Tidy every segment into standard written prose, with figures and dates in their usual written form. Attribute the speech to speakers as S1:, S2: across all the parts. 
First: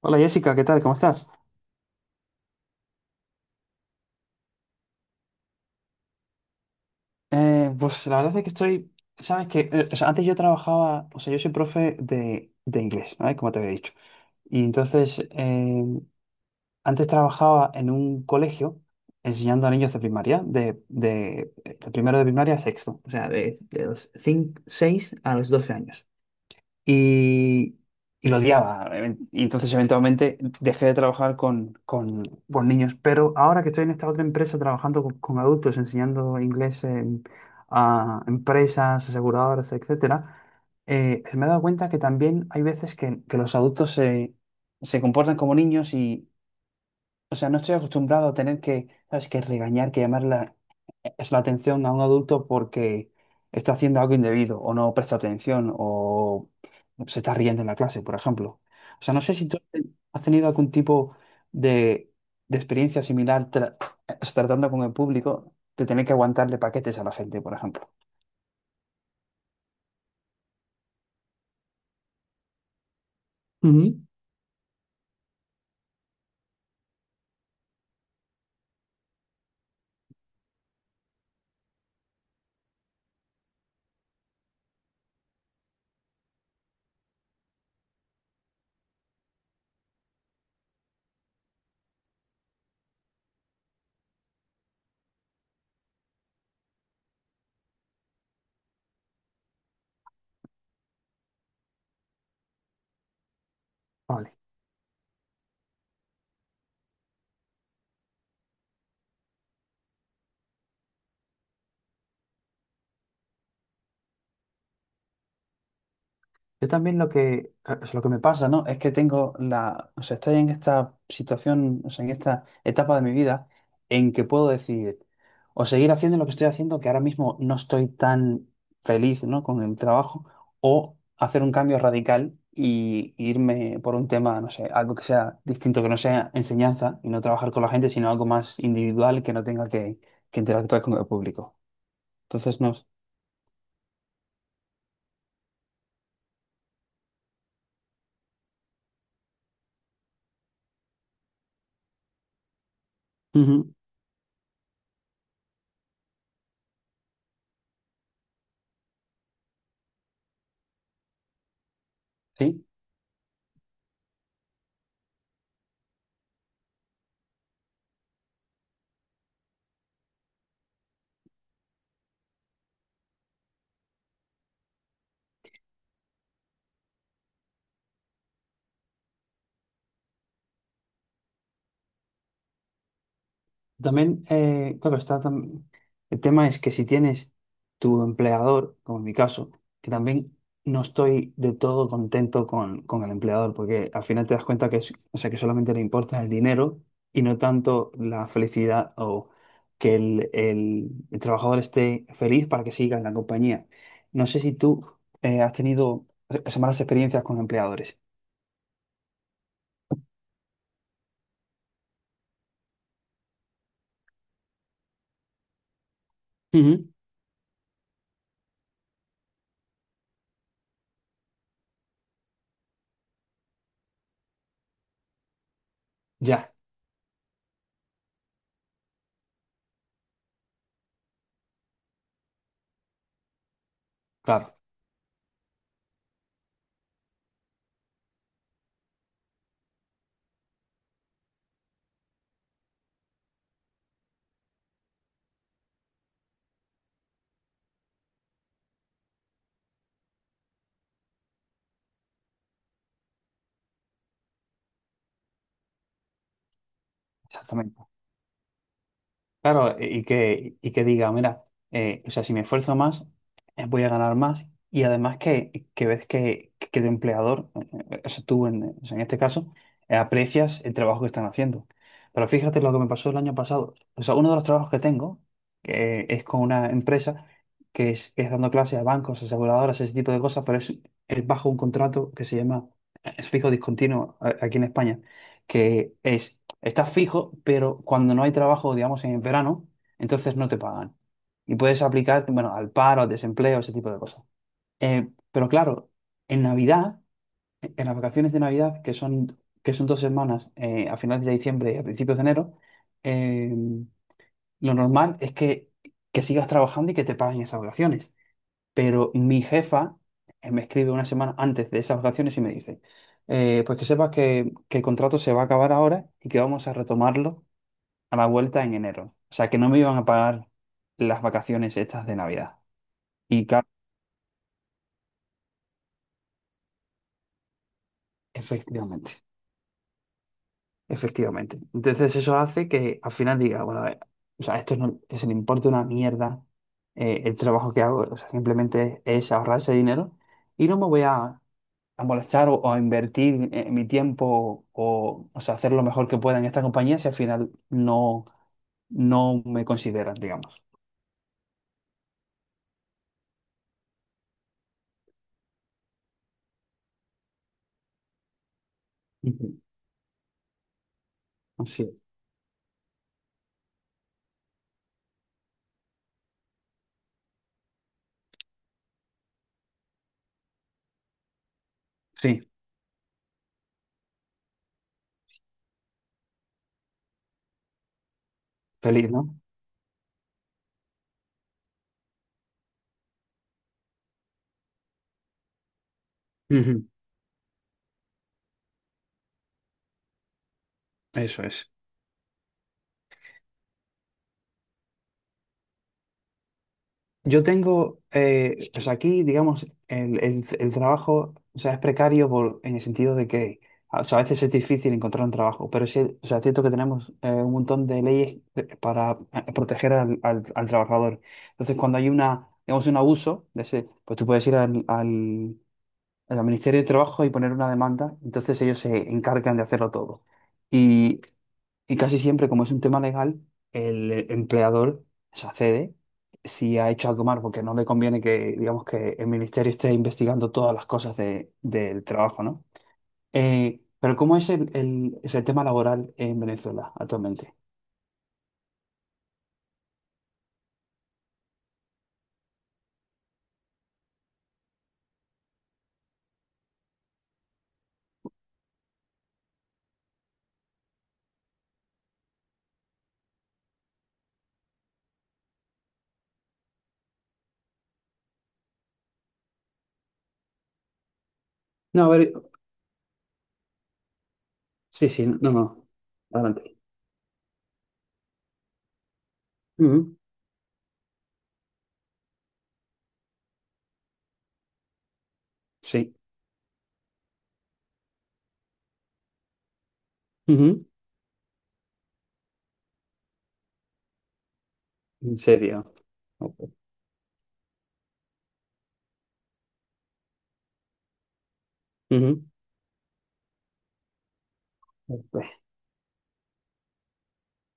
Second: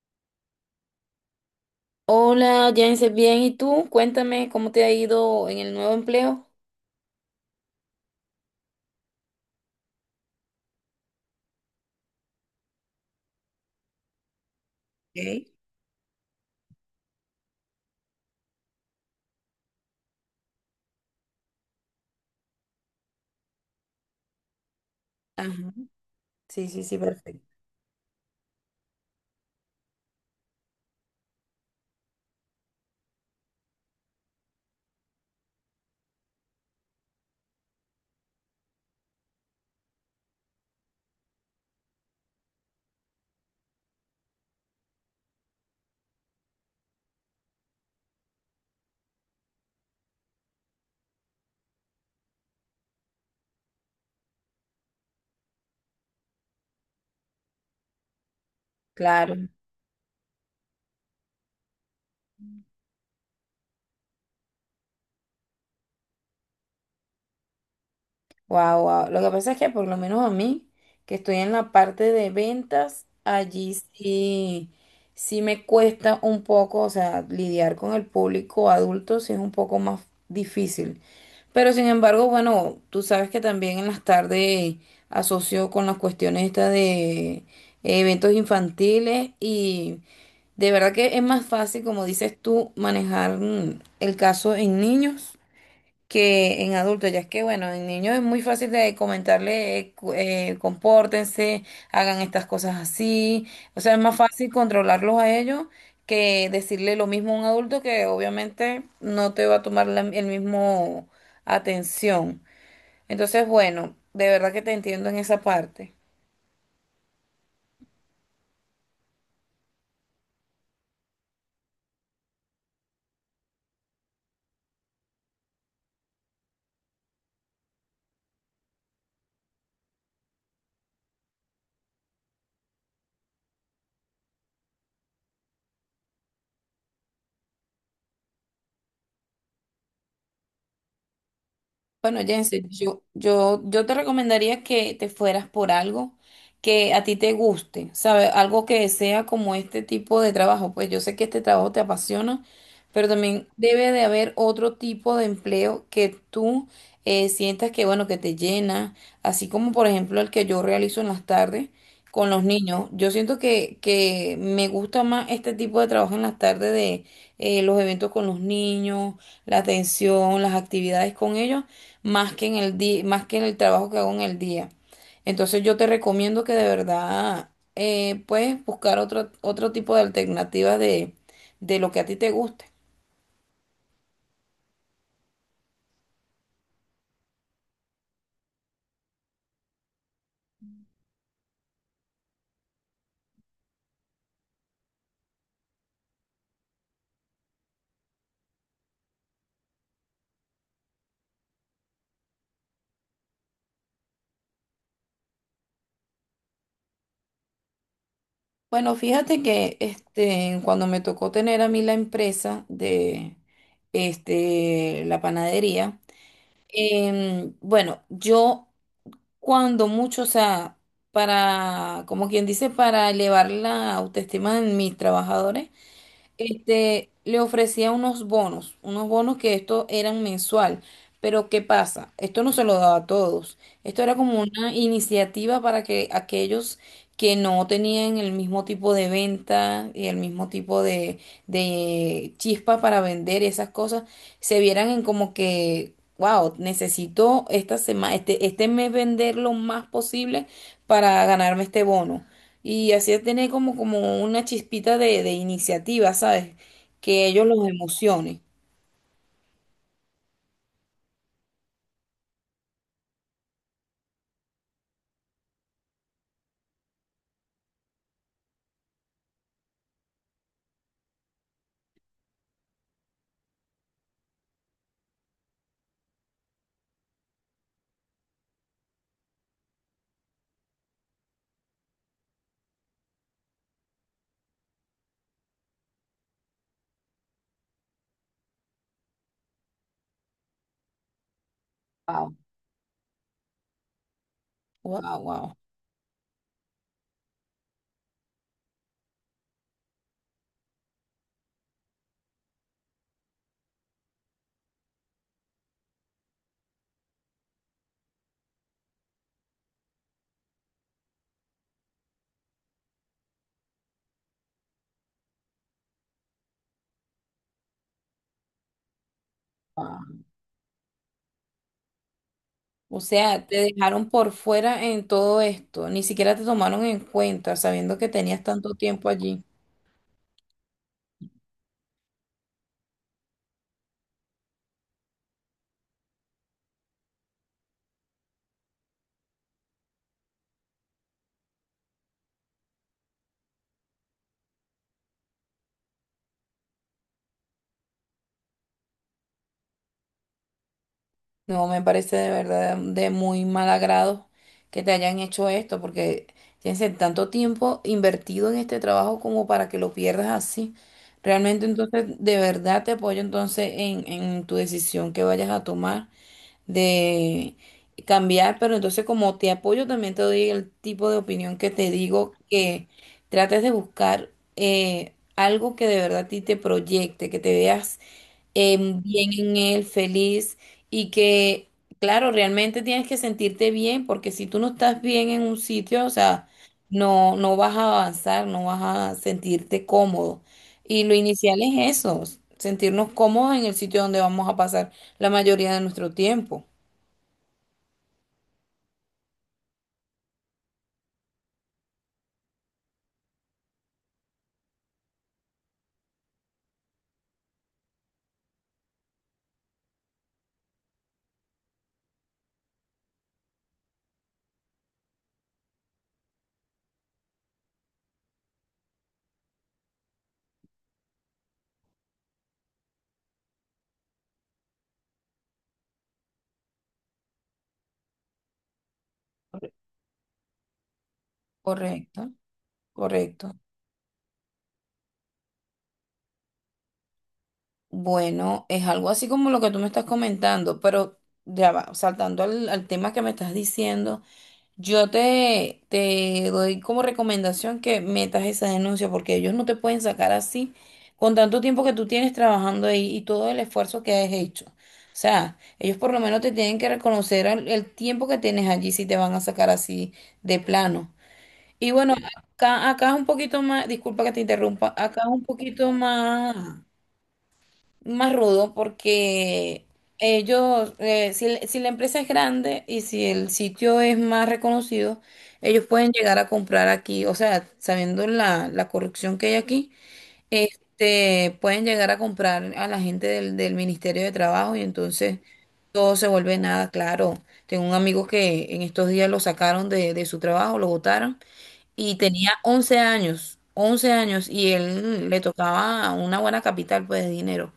S1: Hola Jessica, ¿qué tal? ¿Cómo estás?
S2: Hola, Jensen, bien, ¿y tú? Cuéntame cómo te ha ido en el nuevo empleo.
S1: Pues la verdad es que estoy, sabes que, o sea, antes yo trabajaba, o sea, yo soy profe de inglés, ¿vale? Como te había dicho. Y entonces, antes trabajaba en un colegio enseñando a niños de primaria, de primero de primaria a sexto, o sea, de los 5, 6 a los
S2: Ajá.
S1: 12 años.
S2: Sí, sí, sí, perfecto.
S1: y, y lo odiaba. Y entonces eventualmente dejé de trabajar con niños. Pero ahora que estoy en esta otra empresa trabajando con adultos, enseñando inglés a empresas, aseguradoras, etcétera, me he dado cuenta que también hay veces que los adultos se comportan como niños. O sea, no estoy acostumbrado a tener que, ¿sabes? Que regañar, es la atención a un adulto porque está haciendo algo indebido o no presta atención o se está riendo en la clase, por ejemplo. O sea, no sé
S2: Claro,
S1: si tú has tenido algún tipo de, de experiencia similar tratando con el público de tener que aguantarle paquetes a la gente, por ejemplo.
S2: wow, wow. Lo que pasa es que por lo menos a mí, que estoy en la parte de ventas, allí
S1: Ujú.
S2: sí, sí me cuesta un poco, o sea, lidiar con el público adulto sí es un poco más difícil. Pero sin embargo, bueno, tú sabes que también en las tardes asocio con las cuestiones estas de eventos infantiles. De verdad que es más fácil, como dices tú, manejar el caso en niños que en adultos. Ya es que, bueno, en niños es muy fácil de comentarle, compórtense, hagan estas cosas así. O sea, es más
S1: Vale.
S2: fácil controlarlos a ellos que decirle lo mismo a un adulto que obviamente no te va a tomar el mismo atención. Entonces, bueno, de verdad que te entiendo en esa parte.
S1: Yo también es lo que me pasa, ¿no? Es que o sea, estoy en esta situación, o sea, en esta etapa de mi vida en que puedo decidir o seguir haciendo lo que estoy haciendo, que ahora mismo no estoy tan feliz, ¿no? Con el trabajo, o hacer un cambio radical y irme por un tema, no sé, algo que sea distinto, que no sea enseñanza y no trabajar con la gente, sino algo más individual que no tenga que interactuar con el público.
S2: Bueno,
S1: Entonces,
S2: Jensen,
S1: no.
S2: yo te recomendaría que te fueras por algo que a ti te guste, ¿sabes? Algo que sea como este tipo de trabajo. Pues yo sé que este trabajo te apasiona, pero también
S1: Ujú.
S2: debe de haber otro tipo de empleo que tú sientas que, bueno, que te llena, así como por ejemplo el que yo realizo en las tardes con los
S1: ¿Sí?
S2: niños. Yo siento que me gusta más este tipo de trabajo en las tardes de los eventos con los niños, la atención, las actividades con ellos, más que en el día, más que en el trabajo que hago en el día. Entonces yo te recomiendo que de verdad puedes buscar otro tipo de alternativas de lo que a ti te guste.
S1: También, claro, el tema es que si tienes tu empleador, como en mi caso, que también no estoy de todo contento con el empleador, porque al final te das cuenta o sea, que solamente le importa el dinero y no tanto la felicidad o que el trabajador esté feliz para que siga en la compañía. No sé si tú has tenido esas malas experiencias con empleadores.
S2: Bueno, fíjate que este, cuando me tocó tener a mí la empresa de este, la panadería.
S1: Ujú.
S2: Bueno, yo cuando mucho, o sea, para, como quien dice, para elevar la autoestima de mis trabajadores,
S1: Ya,
S2: este, le ofrecía unos bonos que esto eran mensual. Pero ¿qué pasa? Esto no se lo daba a todos. Esto era como
S1: claro,
S2: una iniciativa para que aquellos que no tenían el mismo tipo de venta y el mismo tipo de Chispa para vender esas cosas, se vieran en como que, wow, necesito esta semana, este mes vender lo más posible para ganarme este bono. Y así tener como, como una chispita de iniciativa, ¿sabes? Que ellos los
S1: exactamente.
S2: emocione.
S1: Claro, y que diga, mira, o sea, si me esfuerzo más, voy a ganar más. Y además que ves que tu empleador, o sea, o sea, en este caso, aprecias el trabajo que están haciendo. Pero fíjate lo que me pasó el año pasado. O sea, uno de los trabajos que tengo que es con una empresa que es dando clases a bancos, aseguradoras, ese tipo de cosas, pero es bajo un contrato que se llama es fijo discontinuo aquí en España, que es: estás fijo, pero cuando no hay trabajo, digamos, en verano, entonces no te pagan. Y puedes aplicar,
S2: Wow,
S1: bueno, al paro, al desempleo, ese tipo de cosas.
S2: wow,
S1: Pero
S2: wow,
S1: claro, en Navidad, en las vacaciones de Navidad, que son 2 semanas, a finales de diciembre y a principios de enero, eh, lo normal es que sigas trabajando y que te paguen esas vacaciones. Pero mi jefa me escribe una semana antes de esas vacaciones y me dice, pues que sepas que el contrato se va a acabar ahora y que vamos a retomarlo a la vuelta en enero. O sea, que no me iban
S2: wow.
S1: a pagar las vacaciones estas de Navidad.
S2: O
S1: Y
S2: sea, te
S1: claro,
S2: dejaron por fuera en todo esto, ni siquiera te tomaron en cuenta, sabiendo que tenías tanto tiempo
S1: efectivamente,
S2: allí.
S1: efectivamente. Entonces eso hace que al final diga, bueno, a o sea, esto no, se le importa una mierda el trabajo que hago, o sea, simplemente es ahorrar ese dinero y no me voy a molestar o a invertir mi tiempo o sea, hacer lo mejor que pueda en esta compañía si al final no me consideran, digamos.
S2: No, me parece de verdad de muy mal agrado que te hayan hecho esto, porque tienes el tanto tiempo invertido en este trabajo como
S1: Ujú.
S2: para que lo pierdas así. Realmente
S1: Así es.
S2: entonces, de verdad te apoyo entonces en tu decisión que vayas a tomar de cambiar, pero entonces como te apoyo también te doy el tipo de opinión que te digo
S1: Sí,
S2: que trates de buscar algo que de verdad a ti te proyecte, que te veas
S1: feliz,
S2: bien
S1: ¿no?
S2: en él, feliz y que, claro, realmente tienes que sentirte bien porque si tú no estás bien en un sitio, o sea,
S1: Ujú.
S2: no vas a avanzar, no vas a sentirte cómodo. Y lo
S1: Eso
S2: inicial
S1: es.
S2: es eso, sentirnos cómodos en el sitio donde vamos a pasar la mayoría de nuestro tiempo.
S1: O sea, aquí, digamos, el trabajo, o sea, es precario en el sentido de que, a o sea, a veces es difícil encontrar un trabajo, pero sí, o sea, es cierto que tenemos un montón de leyes para proteger al trabajador. Entonces, cuando hay digamos, un abuso de ese, pues tú puedes ir al Ministerio de Trabajo y poner una demanda, entonces ellos se encargan de hacerlo todo. Y, y casi siempre, como es un tema legal, el empleador se accede si ha hecho algo mal, porque no le conviene digamos, que el ministerio esté investigando todas las cosas del
S2: Correcto,
S1: trabajo, ¿no?
S2: correcto.
S1: Pero ¿cómo es es el tema laboral en Venezuela actualmente?
S2: Bueno, es algo así como lo que tú me estás comentando, pero ya va, saltando al tema que me estás diciendo. Te doy como recomendación que metas esa denuncia porque ellos no te pueden sacar así con tanto tiempo que tú tienes trabajando ahí y todo el esfuerzo que has hecho. O sea, ellos por lo menos te tienen que reconocer el tiempo que tienes allí si te van a sacar así de plano. Y
S1: No,
S2: bueno,
S1: a ver,
S2: acá, acá es un poquito más, disculpa que te interrumpa,
S1: sí,
S2: acá
S1: sí,
S2: es un
S1: no, no,
S2: poquito más
S1: adelante.
S2: más rudo porque
S1: Ujú.
S2: ellos, si la empresa es grande y si el sitio es más reconocido, ellos pueden
S1: Sí.
S2: llegar a comprar aquí, o sea, sabiendo la corrupción que hay aquí,
S1: Ujú.
S2: este, pueden llegar a comprar a la gente del Ministerio de Trabajo y
S1: En
S2: entonces
S1: serio.
S2: todo se vuelve
S1: Ok.
S2: nada claro. Tengo un amigo que en estos días lo sacaron de su trabajo, lo botaron y
S1: Ujú.
S2: tenía 11 años. 11 años y él
S1: Ok.
S2: le tocaba una buena capital pues de dinero.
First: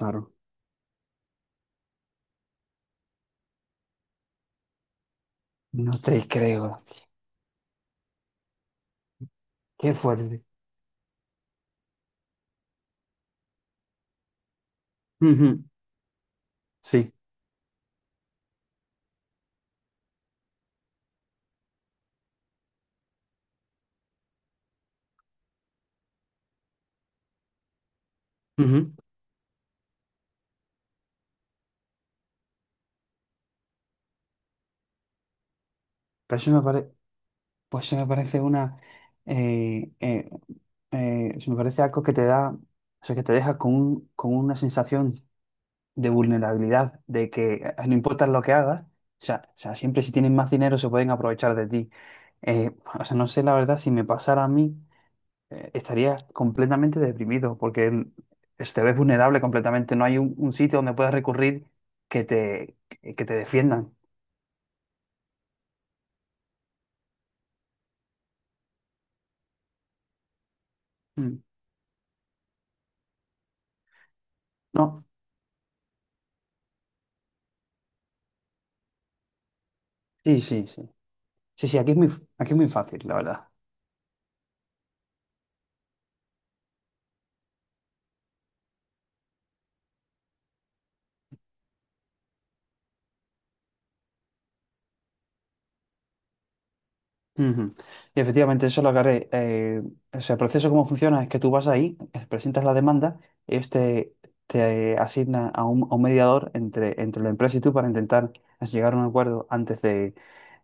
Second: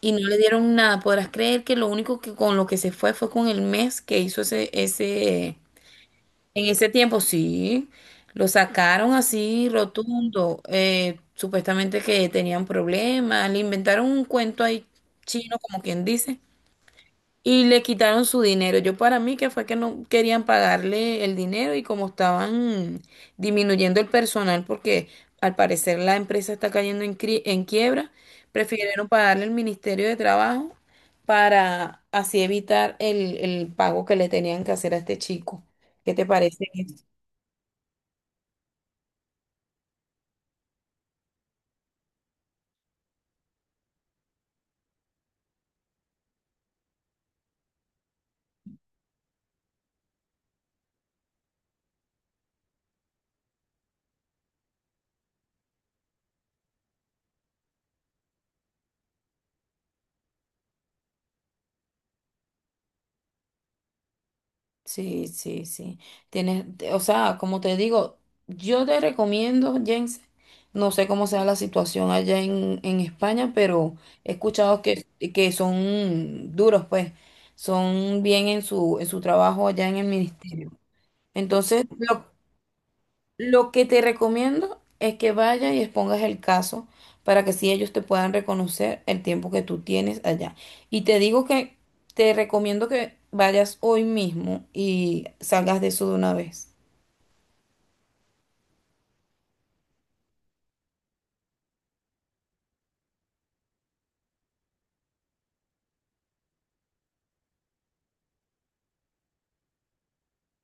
S2: Y no le dieron nada. Podrás creer que lo único que con lo que se fue fue con el mes que hizo ese,
S1: No te
S2: en
S1: creo,
S2: ese
S1: tío.
S2: tiempo, sí. Lo sacaron así
S1: Qué fuerte.
S2: rotundo. Supuestamente que tenían problemas. Le inventaron un cuento ahí chino,
S1: Ujú,
S2: como quien dice.
S1: sí.
S2: Y le quitaron su dinero. Yo para mí que fue que no querían pagarle el dinero y como estaban disminuyendo el personal porque al parecer la empresa está cayendo en, en quiebra,
S1: Ujú.
S2: prefirieron pagarle al Ministerio de Trabajo para así evitar el pago que le tenían que hacer a este chico. ¿Qué te
S1: Pero eso me
S2: parece?
S1: parece, pues eso me parece eh, eh, eso me parece algo que te da, o sea, que te deja con una sensación de vulnerabilidad, de que no importa lo que hagas, o sea, siempre si tienen más dinero se pueden aprovechar de ti. Eh, o sea, no sé la verdad si me pasara a mí, estarías completamente deprimido porque te ves vulnerable completamente. No hay un sitio donde puedas recurrir que te defiendan.
S2: Sí, sí, sí. Tienes, o sea, como te digo, yo te recomiendo, Jens, no sé cómo
S1: Mm.
S2: sea la situación allá en España, pero he escuchado
S1: No,
S2: que son duros, pues, son bien en su trabajo allá en el
S1: sí, sí,
S2: ministerio.
S1: sí. Sí, sí,
S2: Entonces,
S1: aquí es muy fácil, la verdad.
S2: lo que te recomiendo es que vayas y expongas el caso para que si ellos te puedan reconocer el tiempo que tú tienes allá. Y te digo que te recomiendo que vayas hoy mismo y salgas de eso de una vez.
S1: Ujú. Y efectivamente, eso lo agarré. O sea, el proceso cómo funciona es que tú vas ahí, presentas la demanda, ellos te asignan a un mediador entre la empresa y tú para intentar llegar a un acuerdo antes de,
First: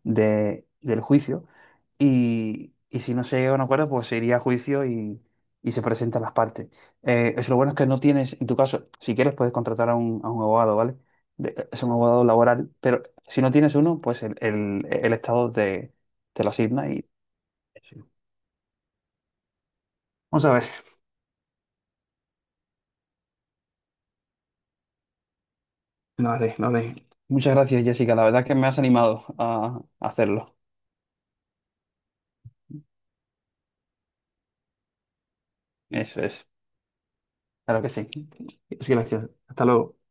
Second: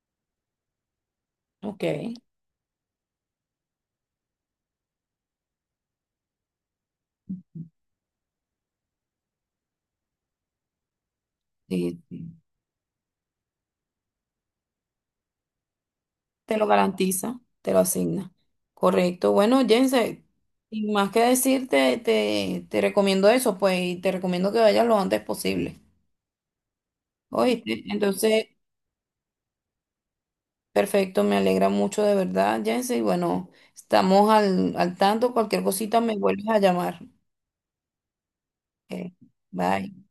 S1: de- del juicio.
S2: Ok.
S1: Y si no se llega a un acuerdo, pues se iría a juicio y se presentan las partes. Eso lo bueno es que no tienes, en tu caso, si quieres, puedes contratar a un abogado, ¿vale? Es un
S2: Sí,
S1: abogado laboral, pero si no tienes uno, pues el Estado te lo
S2: te lo
S1: asigna y...
S2: garantiza, te lo
S1: Sí.
S2: asigna. Correcto. Bueno, Jense,
S1: Vamos a ver,
S2: sin más que decirte, te recomiendo eso, pues, y te recomiendo que vayas lo antes posible.
S1: lo haré, lo haré. Muchas
S2: Oíste,
S1: gracias, Jessica. La verdad
S2: entonces
S1: que me has animado a hacerlo.
S2: perfecto, me alegra mucho de verdad, Jensen. Y bueno, estamos al tanto. Cualquier cosita me
S1: Eso
S2: vuelves
S1: es.
S2: a llamar.
S1: Claro que sí. Es que
S2: Ok.
S1: gracias. Hasta luego.
S2: Bye.